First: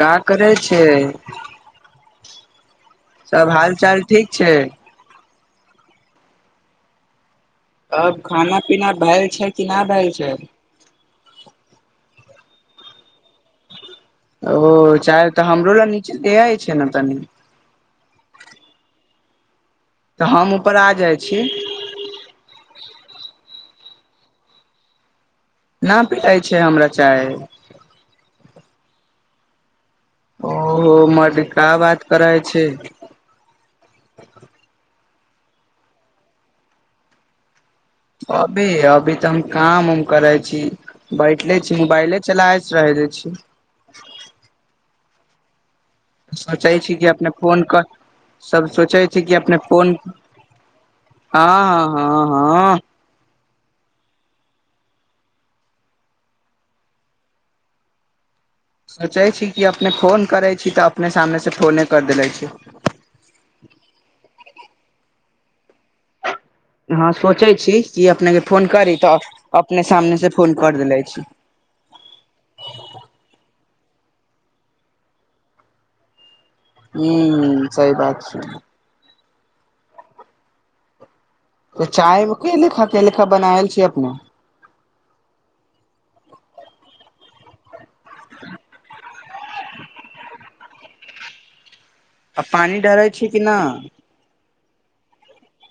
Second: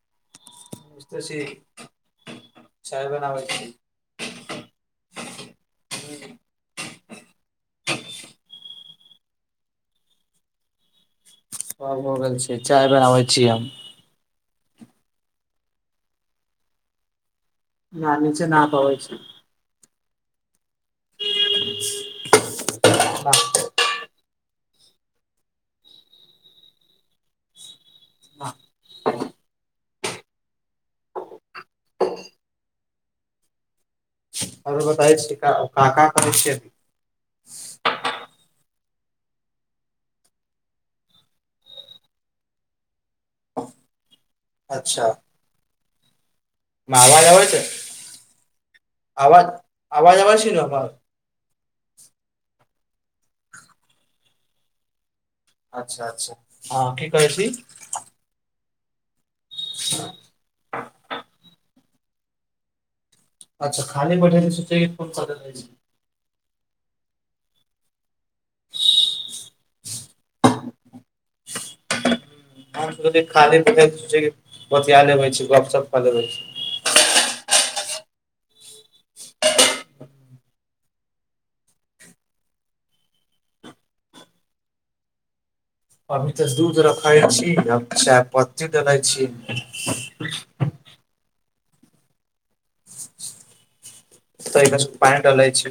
कहा करै छै। नमस्ते छी चाय बनाबै सभ छी हाल चाल ठीक छै। ह। अब खाना पीना भेल छै। कि नहि भेल छै। सभ भऽ गेल छै, चाय बनाबै छीयै हम ओ तऽ हमरो लए नचे छै, ने तनी निक छै, न पबै छै। तऽ हम ऊपर आ जाइ छै। ह। पिलइ छै, हमरा चाय ह। ओहो मर कऽ बात करै छै। तद शिका कऽ कैष्यती। अभी अभी तऽ हम काम उम करै छै। बैठले छी मोबाइले चला रह छै। अच्छा। सोचै छी कि आवाज अपने आबै छै फोन कऽ सभ सोचै छै कि आवाज अपने फोन। आवाज आबै छै ने हमर हँ, हँ, हँ, हँ। अच्छा, अच्छा, हँ कि कहै छै सोचै छी कि अपने फोन करै छै तऽ अपने सामने से फोने कर देले छी। अच्छा, खाली पैठैल सु फोन कर हँ सोचै छै कि अपनेके फोन करी तऽ अपने सामने से फोन कर देले छै। सो खाली पोया ले गपशप कऽ लेबे। हैं, सहि बात छै। तऽ चाय मे किया उत्ते लते लेखा के लेखा बनाएल छी अपने अभी तऽ दूध रखइ अछि, अच्छा पत्ती देलइ छै। आ पानी डालै छै, कि नहि। तऽ एक पान डालय छै।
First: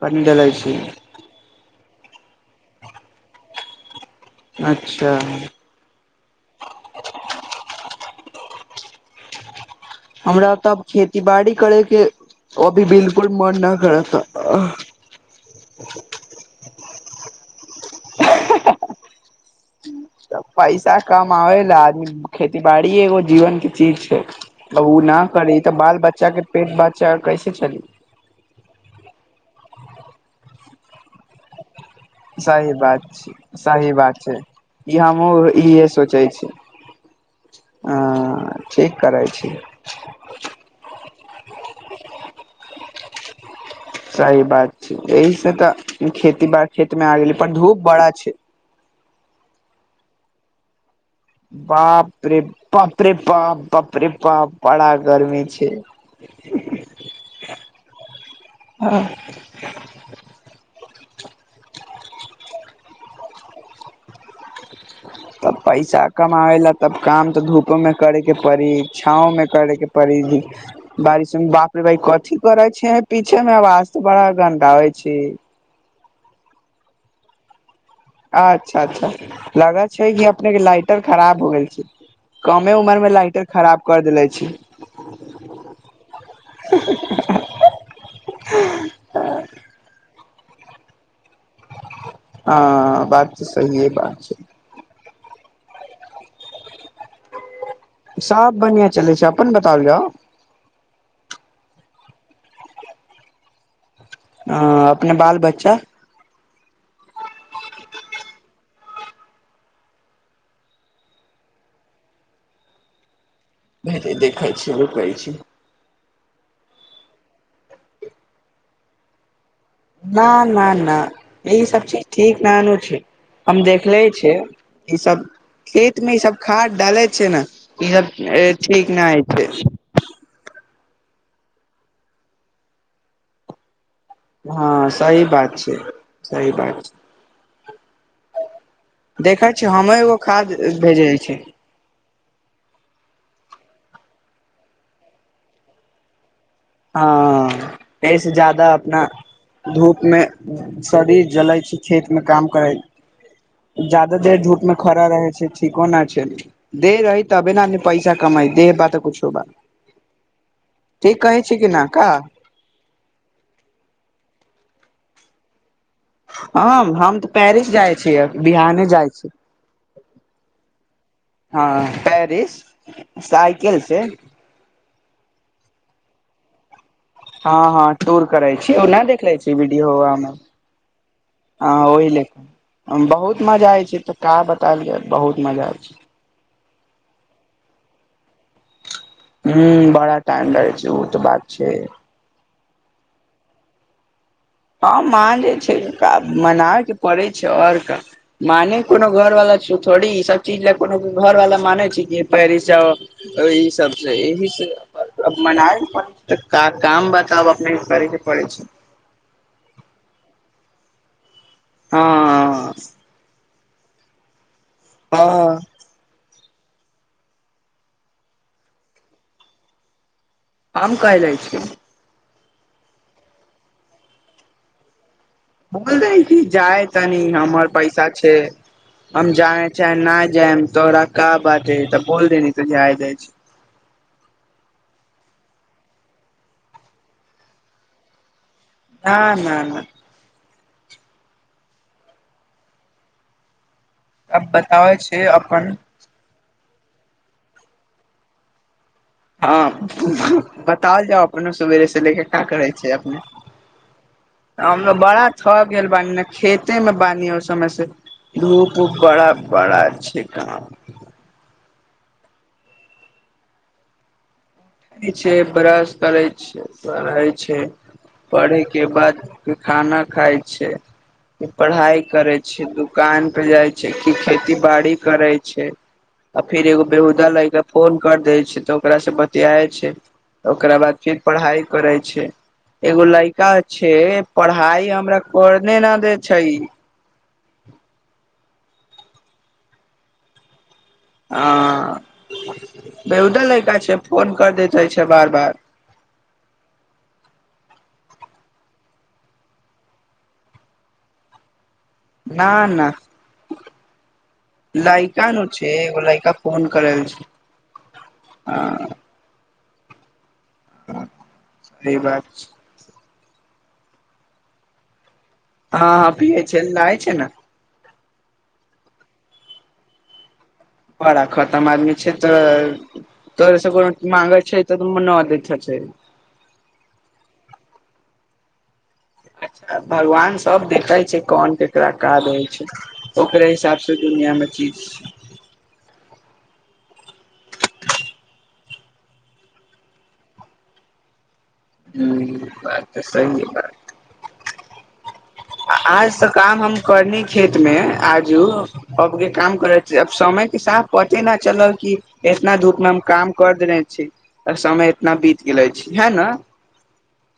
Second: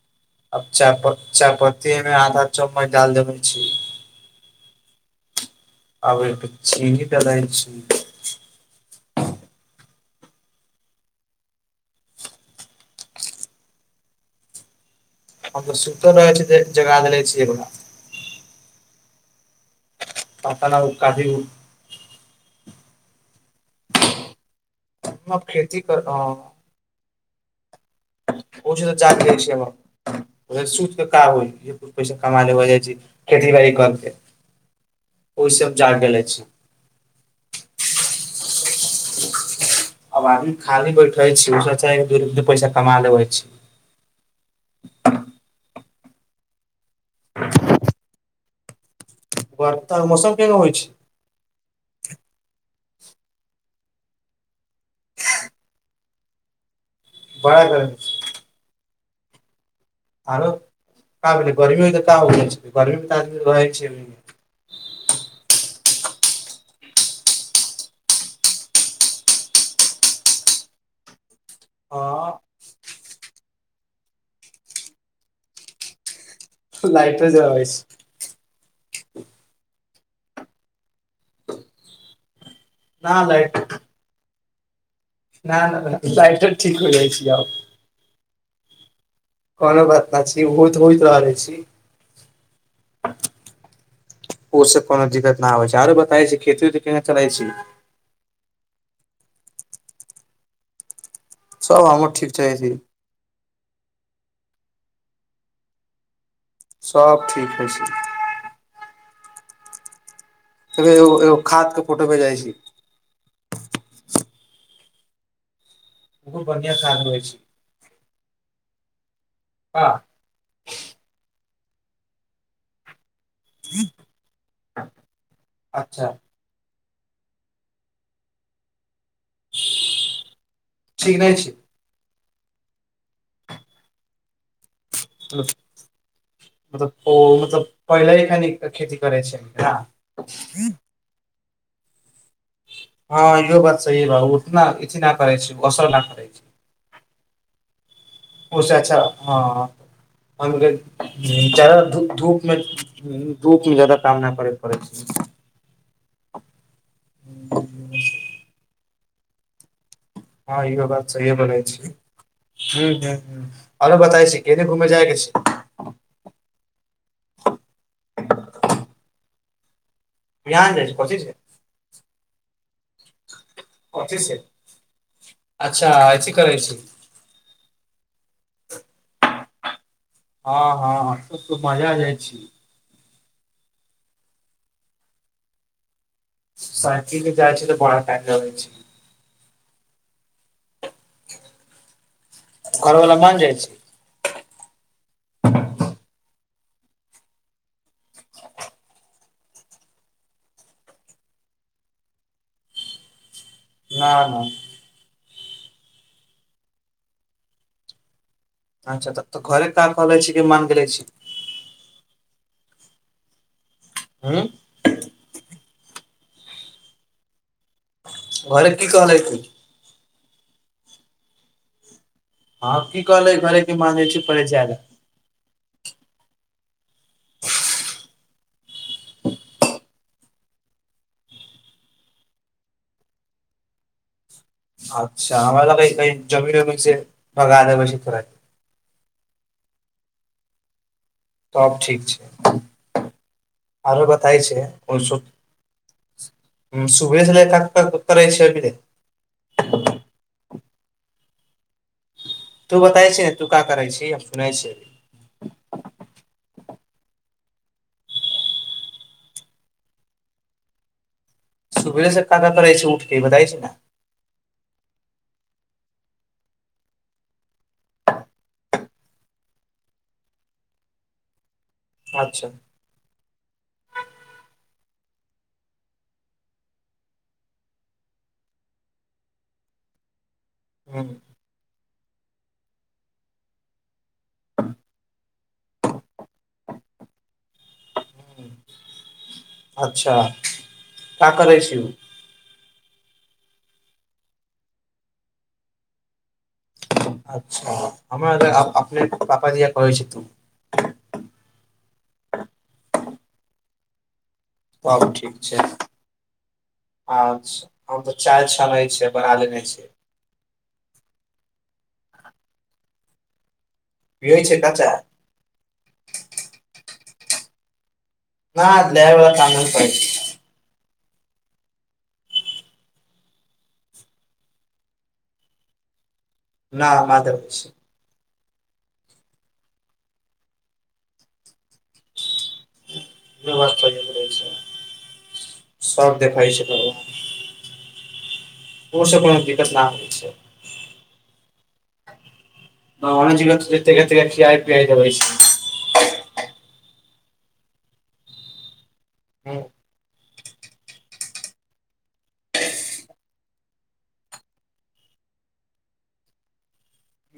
पानी डालै छी चार पक चापत्ती अमे आधा चम्मच डाल जमै छी। अच्छा। आबे छै [unintelligible] हमरा तऽ खेती बाड़ी करे कऽ ओ भी बिल्कूल मने खड़ा त हम सुत रह छै, जगा देलै छैगा। त पता न पैसा काफी कम लऽ आदमी खेती बाड़ी एगो जीवन के चीज छै बहु। न हम करि तऽ खेती कर बाल बच्चा के पेट बचा कैसे चली ओ छै, तऽ च छै, सुति कऽ होइ पैसा कम ले हो सही जाइ छै, बात खेती बाड़ी सही बात करते। छै ई हमहूँ इहे सोचै छै। आ, ठीक करै छी। अब आदमी खाली बैठे छै उ से अच्छा दू पैसा कमा लेबे छै। सही बात छै, एहि से तऽ खेती बऽ खेत मे आ गेले पर धूप बड़ा छै। वर्षा मौसम केहेन होइ छै बाप रे बाप रे पाप बाप रे पाप बड़ा गार्मि छै। [inaudible] बऽ हँ। आरो का बै गर्मीमे तऽ क हो गर्मीमे तऽ आदमी रहै छै। तब पैसा कमाबे ला तब काम तऽ धूपो मे करेके परड़ी छाओ मे करे के। परिधि। बारिश मे बाप रे बाइ कथी हँ करै छै, पीछे मे आवाज तऽ बड़ा गन्द हो छै। लाइटो जरबे रहबै छै। अच्छा अच्छा लगत छै, कि अपने के लाइटर खराब हो गेल छै। कमे उमर मे ना लाइटर खराब कर देले छै। नहि नहि लइटार ठीक हो जाइ छै आउ कोनो बात नहि छी ओहोत होइत रहले छी हँ, बात तऽ साहिये बात छै। ओ से कोनो दिक्कत न आब छै आर बताे छै खेती उेती केना चले छै। सभ बढ़िआ चलै छै अपन बताल यै। सभ हमर ठीक छैाह। आ, अपने बाल बच्चा सभ ठीक हइ छै। रौ खाद के फोटो भेज जाइ छी देखै छी रुकै छी। ओत बढ़िआ खाद होइ छै ह ना ना ना ई सभ चीज ठीक नानू छै। हम देखले छै ई सभ खेत अच्छा मे ई सभ। खाद डालै छै ने ई सभ ठीक ने हइ छै ठीक नहि छी हँ सही बात छै सही बात मतलब ओ मतलब छै, पहिले खनि खेती करै छै देखै छियै हम्हुँ एगो खाद भेजै छ हँ इहो बात सही बऽ उतना अथि नहि करे छै। असल नहि करे छै। हँ। एहि सँ छै जदा ओसे अपना अच्छा हँ धूपमे हमके शरीर जलै छै, जादा खेतमे धूप काम मे करै धूप मे जादा ज्याद काम नहि देर करे पड़ै ढूपमे खड़ा रहै छै ठीको नहि छै देह रही तबे नेद पैसा कमाई देह बातऽ कुछो बा हँ ईहो बात ठीक सहिए कहै बोलै कि छी न का ह, ह, आरो बताइ छी कने घूमै जायके छै हम, हम तऽ पेरिस जाइ छियै बिहाने जाइ छी बिहान जाइ छी कथी से हँ, पेरिस सयकिलसे कथी से अच्छा, अथि छी कर छी हँ, हँ, टूर करे छी नहि देख ले छी वीडियो मे हँ, हँ, तऽ हँ मजा ओहि जाइ ले छी बहुत मजा आय छै, तऽ का बताबय जाय बहुत मजा आय छै। साइकिल जाइ छै, तऽ बड़ा कए रहइ छै। हू बड़ा टाइम लै छै ओ तऽ बात छै घरवला मन जाइ छै हँ, मन जे छै मनाबयके पड़ै छै ओरका मान कोनो घर वाला छै थोड़ी ई सभ चीज लए कोनो घर वाला मानै छी पेरिस जा ई, हिसाब ना सँ ना एहि ह मनबे काम बताब अपने करै के पड़ै छै अच्छा तऽ तऽ घरे कऽ कहले छै, कि मान गेले छी। हाँ। हँ। हँ। घर कि कहलै तू। आम कइ लय छिये हँ, कि कहले घरेके मानै छी परे जादा बोल दे कऽ जाय तनी हमर पैसा छै। हम जाने छै नहि जायम तोरा क बात हत बोल दे तोझ छै। अच्छा हमरा लगे जमीन जमीन से बगा आ बैसी ख छै ना, ना। तब ठीक छै, आरो बताय अब छै बताबै कुछो छै अपन सुब छल लऽ कऽ कक रहै छैभी हँ, बताओ जाउ अपनो सवेरे से ले के करै तू छै, बताय अपने ने तू का करै छी हम सुनै छी हमरा अभी। बड़ा। गेल बानी ने खेतेमे बानी ओहि समयसे धूप बड़ा बड़ा छै काम सुबह से ताकत रहै छै उठके बतायै छै ना छै ब्रश करै छै पढ़ेके बाद खाना खाय छै, पढ़ाइ करै अच्छा छै दुख दुकान पे जाइ छै, कि खेती बाड़ी करै छै। आ फेर एगो बेहुदा लैका फोन कर देय छै तऽ ओकरा से त्य छै ओकरा बाद ह फिर पढ़ाई करै छै एगो लड़िका छै पढ़ाई हमरा करने न दे छै अच्छा का करै छी उ? हँ बेहुदा लैका छै फोन कर दैत रह छै बार बार अच्छा हमरा अपने पापा दिया कह छै थून ना ना तब लायका ठीक नु छै छैय लायका फोन करेल छै अच्छा हम तऽ चाय छानै ह छियै बना देने छै ह स [unintelligible] बात भ होइ छै कचा [unintelligible] हँ ह पियए छै लै छै न ना देबे बला नै करै छी। पड़ा खतम आदमी छै तऽ तोरस कोनो मांगै छै तऽ त न दैत हेतैय ना ना देबौ से [unintelligible] भगवान सब देखै छै कोन केकरा क दै छै ओकरे रउवा हिसाबसँ कहियो करै दुनिआमे छै। चीज छै सब देखाइ छै भगवान ओसे कोनो दिक्कत ना हो छै। ह बात तऽ स ही बात खियियाइ पिआइ देबै छै आज त काम हम करने खेत मे आजू अब के काम कर जे समय के साथ पते न चलल की एतना धूप मे हम काम क देने छीय समय इतना बीत गेल यछी ईहै न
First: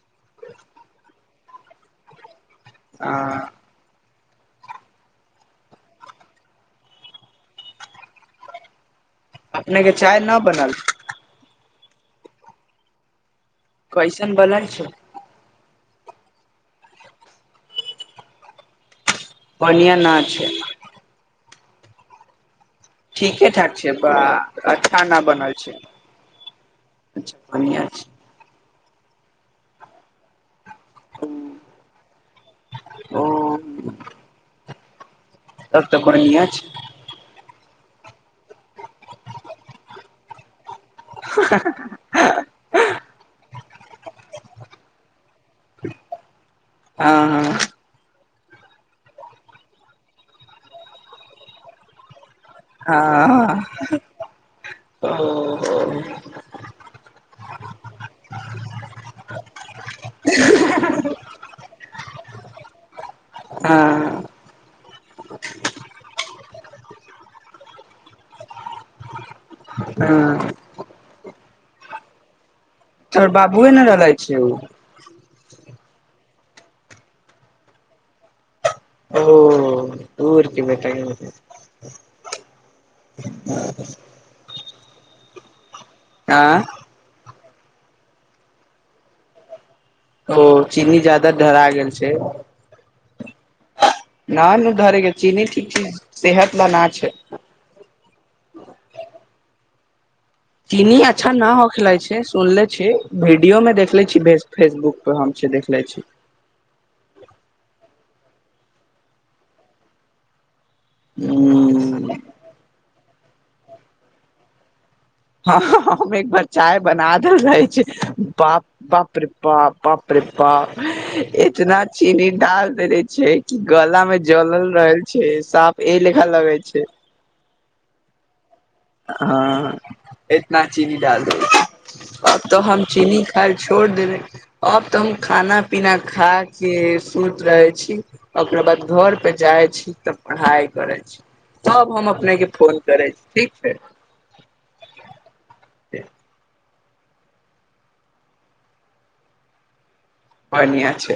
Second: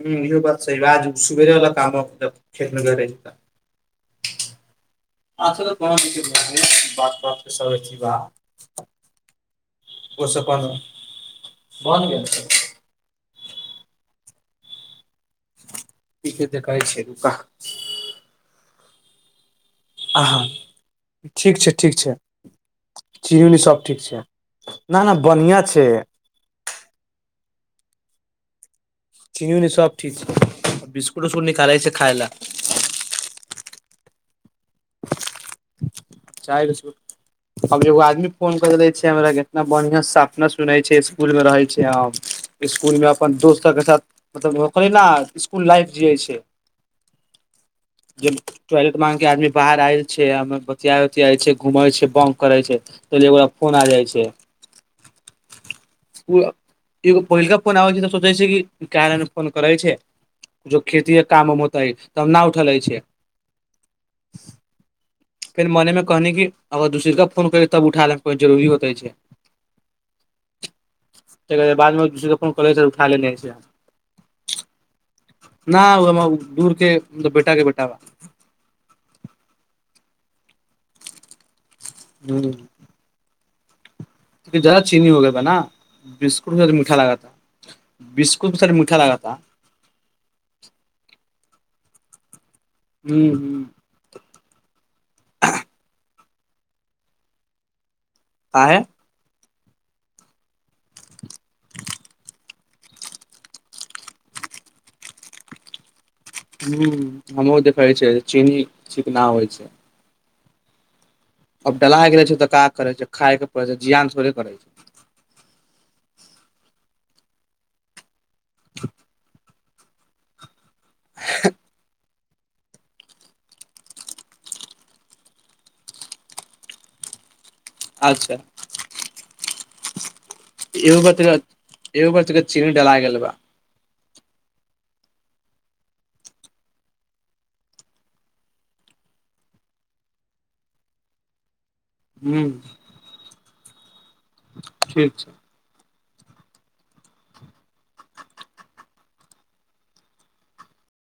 हू इहो बात सही आज सुबेरेला काम खेत गरैऽ [unintelligible] ओस पन अपने के चाय न बनल बन गेल [unintelligible] कैसन बनल छै ठीके देख द कहै छै रुका बढ़िया न छै आहँठीक छै ठीक छै चीनी ठीके उनी ठाक सब छै ठीक बा अच्छा ना ना न बनल बढ़िया छै अच्छा बनिआ छै चनि सब ठीक छै बिस्कुट उस्कुट निकालै छै खायइ ल हम [unintelligible] त त को [unintelligible] चाय बिस्कुट अब एगो आदमी फोन कर ले छै हमरा केतना बढ़िया अपना सुनै छै इसकुल मे रहै छै हम इसकुल मे अपन दोस्त सबके साथ मतलबकरै ने इसकुल लाइफ जे इ छै हँ हँ जे टॉयलेट मांग के आदमी बाहर आयैल छै बतिया उतिया छै घूम छै बम करै छै एगोरा हँ फोन आ जाइ छै ओ एगो पहिनका फोन आबै छै तऽ सोचे छै कि कन फोन करै छै जो खेतीे काम उम होतेै तब न उठलै रहल छै हँ फेर मने मे कहनी कि अगर दूसर केा फोन करी तब उठाय ले को जरुररी होते छै हँ कह बादमे दसर त कोन कॉज चोर बाबुए ने रहल छ ओ न उ हमरा दूर के मतलब बेटा के बेटा [unintelligible] ओ ऊरके बेटा हू [inaudible] ज्यादा चीनी हो गा न बिस्कुट आँ मीठा लगाता बिस्कुट सन मीठा [unintelligible] ओ चीनी जादा ढरा गेल छै। हू, हू। [unintelligible] कहे। चीनी अच्छा न हो खेल छै, सुनले छै वीडियो मे देखले छी फेसबुक हम छै, देख ले छी। हमहूँ देखे छियै चीनी चिकना होइ छै ह। अब लाय के रहे छै, तका कर छै, खाय के पड़े छै, जियान थोड़े करे छै। हँ, हम एक बार चाय बना देल रहे छै बाप रे बा बाप रे वाप इतना चीनी डाल दे रहे छै, कि गला मे जलल रहल छै साप ए लेखा लगे छै अच्छा। हँ, इतना चीनी एगो बार डाल दे तोरा एगो बार अब तोरा तो हम डला गेल चीनी बा खाइ छोड़ देले अब तऽ हम खाना पीना खा के सोच रहे छी। ओकरा बाद घरपे जाइ छी तऽ पढ़ाइ करै छी तब हम अपने के हूं फोन करै ठीक छै। ठीक छै। [inaudible] बढिया।